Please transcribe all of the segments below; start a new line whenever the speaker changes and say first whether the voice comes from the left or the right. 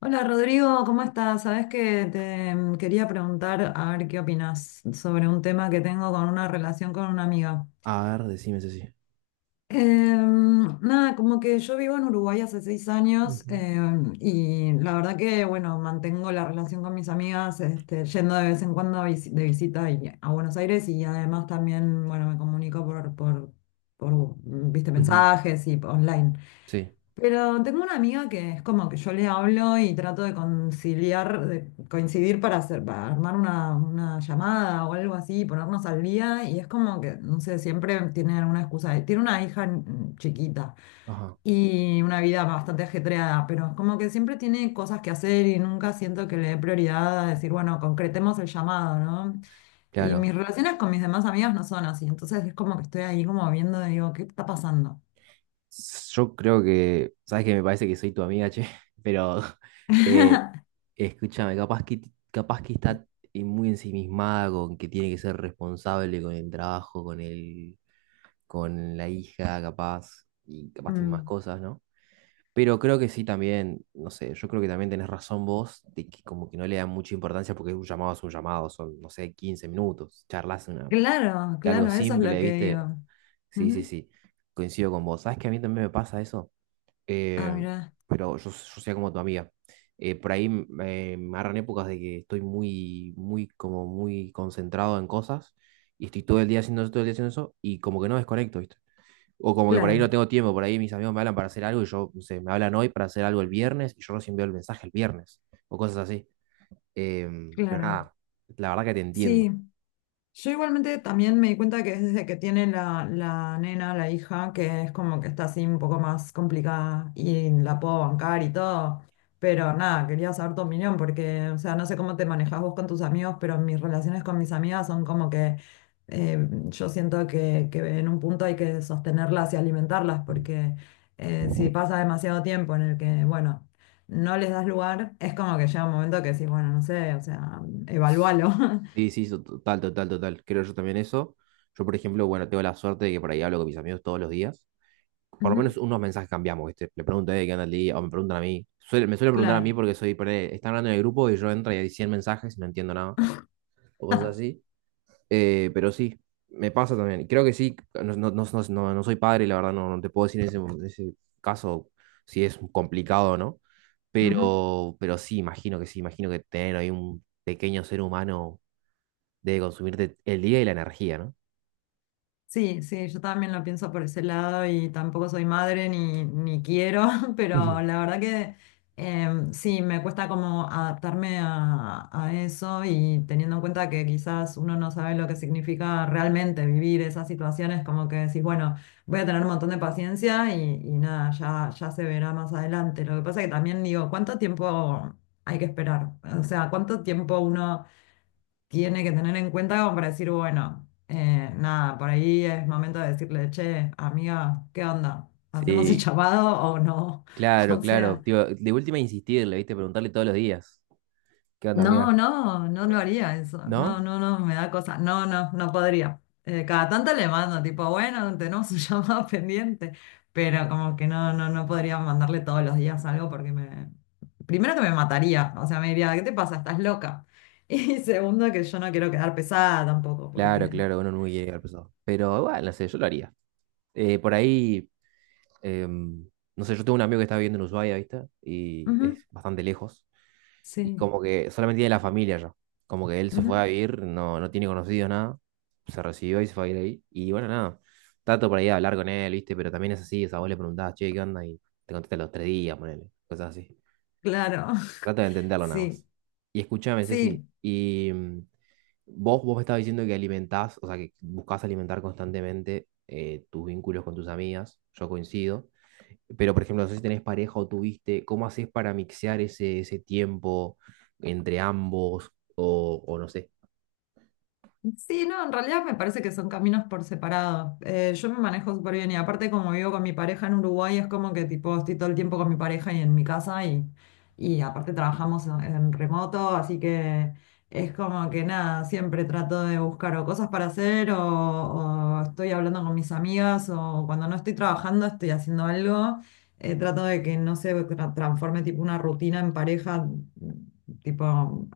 left: Hola Rodrigo, ¿cómo estás? Sabes que te quería preguntar a ver qué opinas sobre un tema que tengo con una relación con una amiga.
right: A ver, decime si sí.
left: Nada, como que yo vivo en Uruguay hace 6 años
right: Ujú,
left: y la verdad que, bueno, mantengo la relación con mis amigas, este, yendo de vez en cuando a visi- de visita y- a Buenos Aires y además también, bueno, me comunico por, viste,
right: ujú,
left: mensajes y online.
right: sí,
left: Pero tengo una amiga que es como que yo le hablo y trato de conciliar, de coincidir para hacer, para armar una llamada o algo así, ponernos al día, y es como que, no sé, siempre tiene alguna excusa. Tiene una hija chiquita
right: ajá.
left: y una vida bastante ajetreada, pero es como que siempre tiene cosas que hacer y nunca siento que le dé prioridad a decir, bueno, concretemos el llamado, ¿no? Y
right: Claro.
left: mis relaciones con mis demás amigas no son así, entonces es como que estoy ahí como viendo, digo, ¿qué está pasando?
right: Yo creo que, sabes que me parece que soy tu amiga, che, pero eh, escúchame, capaz que está muy ensimismada con que tiene que ser responsable con el trabajo, con la hija, capaz, y capaz tiene más
left: Mm.
right: cosas, ¿no? Pero creo que sí también, no sé, yo creo que también tenés razón vos de que como que no le dan mucha importancia porque un llamado es un llamado, son, no sé, 15 minutos, charlas una
left: Claro,
right: algo
left: claro, eso es lo
right: simple,
left: que
right: ¿viste?
left: digo.
right: Sí, sí,
left: Ujú.
right: sí, coincido con vos. ¿Sabes que a mí también me pasa eso?
left: Ah,
right: Eh,
left: mira,
right: pero yo sea como tu amiga. Por ahí me agarran épocas de que estoy muy, muy, como muy concentrado en cosas y estoy todo el día haciendo eso, todo el día haciendo eso y como que no desconecto, ¿viste? O como que por ahí no
left: claro,
right: tengo tiempo, por ahí mis amigos me hablan para hacer algo y yo, no sé, me hablan hoy para hacer algo el viernes y yo recién veo el mensaje el viernes o cosas así. Pero
left: claro.
right: nada, la verdad que te entiendo.
left: Sí, yo igualmente también me di cuenta que desde que tiene la nena, la hija, que es como que está así un poco más complicada y la puedo bancar y todo. Pero nada, quería saber tu opinión porque, o sea, no sé cómo te manejas vos con tus amigos, pero mis relaciones con mis amigas son como que yo siento que en un punto hay que sostenerlas y alimentarlas porque si pasa demasiado tiempo en el que, bueno, no les das lugar, es como que llega un momento que decís, bueno, no sé, o sea, evalúalo.
right: Sí, sí, total, total, total. Creo yo también eso. Yo, por ejemplo, bueno, tengo la suerte de que por ahí hablo con mis amigos todos los días. Por lo menos
left: Ujú.
right: unos mensajes cambiamos, ¿viste? Le pregunto, ¿qué onda el día? O me preguntan a mí. Me suelen preguntar a mí
left: Claro.
right: porque soy, ponele, están hablando en el grupo y yo entro y hay 100 mensajes y no entiendo nada. O cosas así. Pero sí, me pasa también. Creo que sí, no, no, no, no, no soy padre, la verdad, no, no te puedo decir en ese caso si es complicado o no.
left: Ujú.
right: Pero sí, imagino que tener ahí un pequeño ser humano de consumirte el día y la energía, ¿no?
left: Sí, sí, yo también lo pienso por ese lado y tampoco soy madre ni quiero, pero
right: Ujú,
left: la verdad que sí, me cuesta como adaptarme a eso y teniendo en cuenta que quizás uno no sabe lo que significa realmente vivir esas situaciones, como que decís, bueno, voy a tener un montón de paciencia y nada, ya, ya se verá más adelante. Lo que pasa que también digo, ¿cuánto tiempo hay que esperar? O sea, ¿cuánto tiempo uno tiene que tener en cuenta como para decir, bueno, nada, por ahí es momento de decirle, che, amiga, ¿qué onda? ¿Hacemos el
right: sí,
left: chapado o no?
right: claro,
left: O
right: claro.
left: sea,
right: Tío, de última insistirle, ¿viste? Preguntarle todos los días. ¿Qué onda,
left: no,
right: mía?
left: no, no lo haría eso.
right: ¿No?
left: No, no, no, me da cosa. No, no, no podría. Cada tanto le mando, tipo, bueno, tenemos un llamado pendiente, pero como que no, no, no podría mandarle todos los días algo porque me primero que me mataría, o sea, me diría, ¿qué te pasa? ¿Estás loca? Y segundo que yo no quiero quedar pesada tampoco,
right: Claro,
left: porque
right: claro, uno nunca quiere llegar pesado. Pero bueno, no sé, yo lo haría. Por ahí, em, no sé, yo tengo un amigo que está viviendo en Ushuaia, ¿viste? Y
left: Ujú.
right: es bastante lejos. Y
left: Sí,
right: como que solamente tiene la familia ya. Como que él se fue
left: ujú,
right: a vivir, no, no tiene conocidos, nada. Se recibió y se fue a vivir ahí. Y bueno, nada. Trato por ahí de hablar con él, ¿viste? Pero también es así, o sea, vos le preguntás, che, ¿qué onda? Y te contesta los tres días, ponele. Cosas así.
left: claro,
right: Trato de entenderlo nada
left: sí,
right: más. Y escuchame, Ceci.
left: sí,
right: Y vos me estabas diciendo que alimentás, o sea, que buscás alimentar constantemente tus vínculos con tus amigas. Yo coincido. Pero, por ejemplo, no sé si tenés pareja o tuviste, ¿cómo haces para mixear ese tiempo entre ambos? O no sé.
left: sí, no, en realidad me parece que son caminos por separado. Yo me manejo súper bien y aparte como vivo con mi pareja en Uruguay es como que tipo estoy todo el tiempo con mi pareja y en mi casa y aparte trabajamos en remoto, así que es como que nada, siempre trato de buscar o cosas para hacer o estoy hablando con mis amigas o cuando no estoy trabajando estoy haciendo algo. Trato de que no se tra- transforme tipo una rutina en pareja, tipo,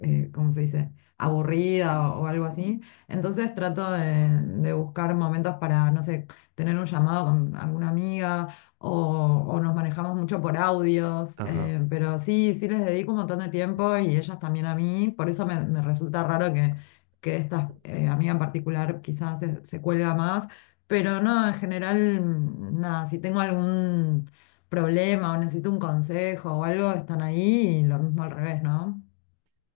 left: ¿cómo se dice? Aburrida o algo así. Entonces trato de buscar momentos para, no sé, tener un llamado con alguna amiga o, o nos manejamos mucho por audios,
right: Ajá,
left: pero sí, sí les dedico un montón de tiempo y ellas también a mí, por eso me resulta raro que esta amiga en particular quizás se cuelga más, pero no, en general, nada, si tengo algún problema o necesito un consejo o algo, están ahí y lo mismo al revés, ¿no?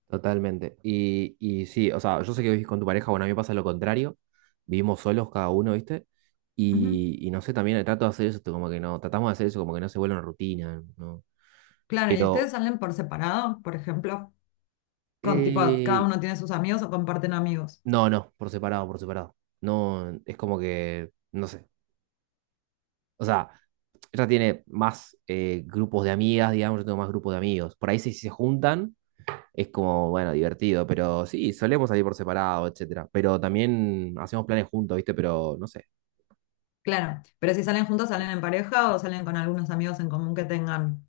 right: totalmente. Y sí, o sea, yo sé que vivís con tu pareja, bueno, a mí me pasa lo contrario. Vivimos solos cada uno, ¿viste?
left: Ujú.
right: Y no sé, también trato de hacer eso, como que no, tratamos de hacer eso como que no se vuelva una rutina, ¿no?
left: Claro, ¿y ustedes
right: Pero,
left: salen por separado, por ejemplo? Con, tipo, cada
right: eh,
left: uno tiene sus amigos o comparten amigos.
right: no, no, por separado, por separado. No, es como que, no sé. O sea, ella tiene más grupos de amigas, digamos, yo tengo más grupos de amigos. Por ahí si se juntan, es como, bueno, divertido, pero sí, solemos salir por separado, etcétera. Pero también hacemos planes juntos, ¿viste? Pero no sé,
left: Claro, pero si salen juntos, salen en pareja o salen con algunos amigos en común que tengan.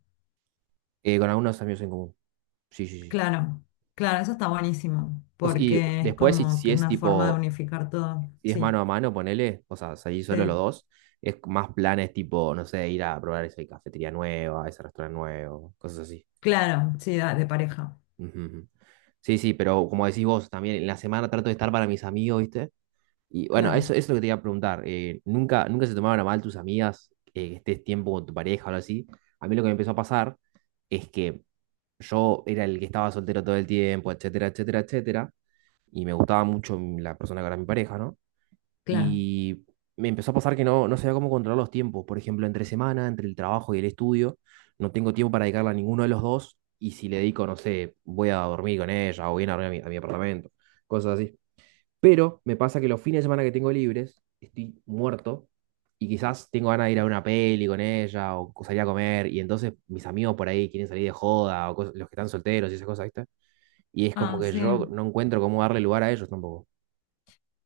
right: con algunos amigos en común. Sí, sí, sí.
left: Claro, claro, eso está buenísimo,
right: O sea, y
left: porque es
right: después
left: como que una forma de unificar todo.
right: si es
left: Sí,
right: mano a mano, ponele, o sea, salir solo los
left: sí,
right: dos, es más planes tipo, no sé, ir a probar esa cafetería nueva, ese restaurante nuevo, cosas así.
left: claro, sí, da- de pareja.
right: Ujú, ujú. Sí, sí, pero como decís vos, también en la semana trato de estar para mis amigos, ¿viste? Y bueno,
left: Claro,
right: eso es lo que te iba a preguntar. Nunca se tomaban a mal tus amigas que estés tiempo con tu pareja o algo así? A mí lo que me empezó a pasar es que yo era el que estaba soltero todo el tiempo, etcétera, etcétera, etcétera, y me gustaba mucho la persona que era mi pareja, ¿no?
left: claro.
right: Y me empezó a pasar que no, no sabía cómo controlar los tiempos. Por ejemplo, entre semana, entre el trabajo y el estudio, no tengo tiempo para dedicarle a ninguno de los dos, y si le dedico, no sé, voy a dormir con ella o voy a ir a dormir a mi apartamento, cosas así. Pero me pasa que los fines de semana que tengo libres, estoy muerto y quizás tengo ganas de ir a una peli con ella o salir a comer y entonces mis amigos por ahí quieren salir de joda o cosas- los que están solteros y esas cosas, ¿viste? Y es como
left: Ah,
right: que
left: sí.
right: yo no encuentro cómo darle lugar a ellos tampoco.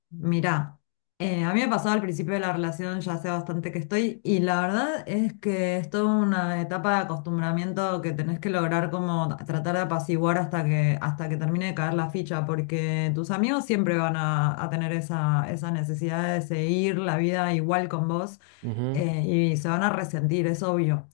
left: Mirá, a mí me pasó al principio de la relación, ya hace bastante que estoy, y la verdad es que es toda una etapa de acostumbramiento que tenés que lograr como tratar de apaciguar hasta que termine de caer la ficha, porque tus amigos siempre van a tener esa, esa necesidad de seguir la vida igual con vos,
right: Ujú,
left: eh, y se van a resentir, es obvio.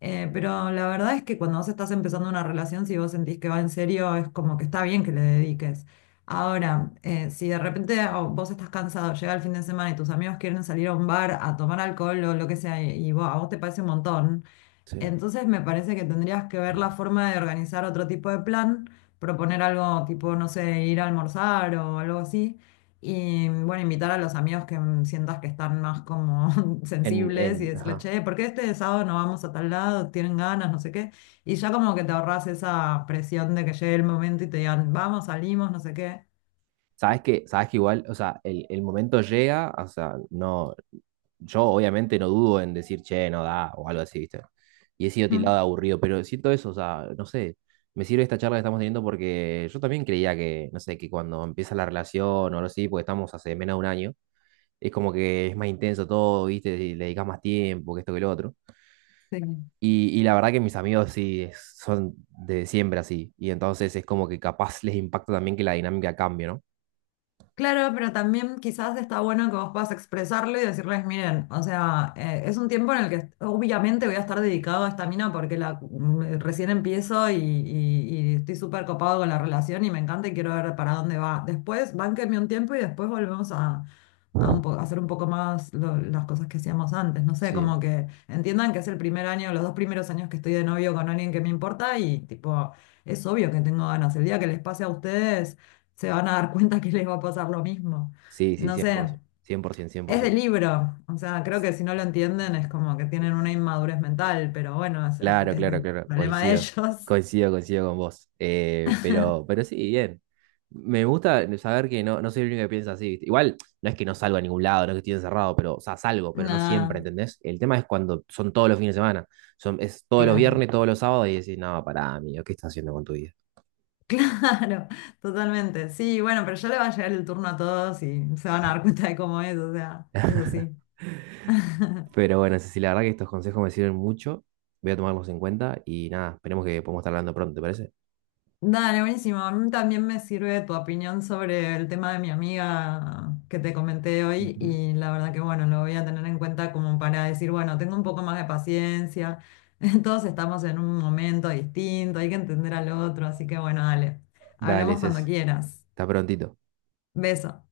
left: Pero la verdad es que cuando vos estás empezando una relación, si vos sentís que va en serio, es como que está bien que le dediques. Ahora, si de repente oh, vos estás cansado, llega el fin de semana y tus amigos quieren salir a un bar a tomar alcohol o lo que sea, y vos- a vos te parece un montón,
right: sí.
left: entonces me parece que tendrías que ver la forma de organizar otro tipo de plan, proponer algo tipo, no sé, ir a almorzar o algo así. Y bueno, invitar a los amigos que sientas que están más como sensibles y decirle,
right: Ajá.
left: che, ¿por qué este sábado no vamos a tal lado? ¿Tienen ganas? No sé qué. Y ya como que te ahorras esa presión de que llegue el momento y te digan, vamos, salimos, no sé qué.
right: Sabes que igual, o sea, el momento llega, o sea, no, yo obviamente no dudo en decir, che, no da, o algo así, ¿viste? Y he sido tildado
left: Ujú.
right: de aburrido, pero siento eso, o sea, no sé, me sirve esta charla que estamos teniendo porque yo también creía que, no sé, que cuando empieza la relación o algo así, porque estamos hace menos de un año, es como que es más intenso todo, ¿viste? Y le dedicas más tiempo, que esto que lo otro.
left: Sí.
right: Y la verdad que mis amigos sí son de siempre así, y entonces es como que capaz les impacta también que la dinámica cambie, ¿no?
left: Claro, pero también quizás está bueno que vos puedas expresarlo y decirles, miren, o sea, es un tiempo en el que obviamente voy a estar dedicado a esta mina porque la, recién empiezo y estoy súper copado con la relación y me encanta y quiero ver para dónde va. Después, bánquenme un tiempo y después volvemos a un po- a hacer un poco más lo- las cosas que hacíamos antes. No sé,
right: Sí,
left: como que entiendan que es el primer año, los dos primeros años que estoy de novio con alguien que me importa y tipo es obvio que tengo ganas. El día que les pase a ustedes se van a dar cuenta que les va a pasar lo mismo.
right: sí, sí,
left: No
right: cien por
left: sé,
right: ciento, cien por cien por
left: es de
right: 100%.
left: libro, o sea, creo que si no lo entienden es como que tienen una inmadurez mental, pero bueno,
right: Claro,
left: es
right: claro,
left: del
right: claro,
left: problema de
right: coincido,
left: ellos.
right: coincido, coincido con vos. Pero, pero sí, bien. Me gusta saber que no, no soy el único que piensa así, ¿viste? Igual no es que no salgo a ningún lado, no es que estoy encerrado, pero, o sea, salgo, pero no siempre,
left: Nada,
right: ¿entendés? El tema es cuando son todos los fines de semana, son, es todos los
left: claro,
right: viernes, todos los sábados, y decís, no, pará, amigo, ¿qué estás haciendo con tu vida?
left: claro, totalmente. Sí, bueno, pero ya le va a llegar el turno a todos y se van a dar cuenta de cómo es, o sea, eso sí.
right: Pero bueno, Ceci, la verdad que estos consejos me sirven mucho, voy a tomarlos en cuenta y nada, esperemos que podamos estar hablando pronto, ¿te parece?
left: Dale, buenísimo. A mí también me sirve tu opinión sobre el tema de mi amiga que te comenté hoy
right: Ujú.
left: y la verdad que bueno, lo voy a tener en cuenta como para decir, bueno, tengo un poco más de paciencia, todos estamos en un momento distinto, hay que entender al otro, así que bueno, dale,
right: Dale,
left: hablamos
right: Ceci,
left: cuando quieras.
right: hasta prontito.
left: Beso.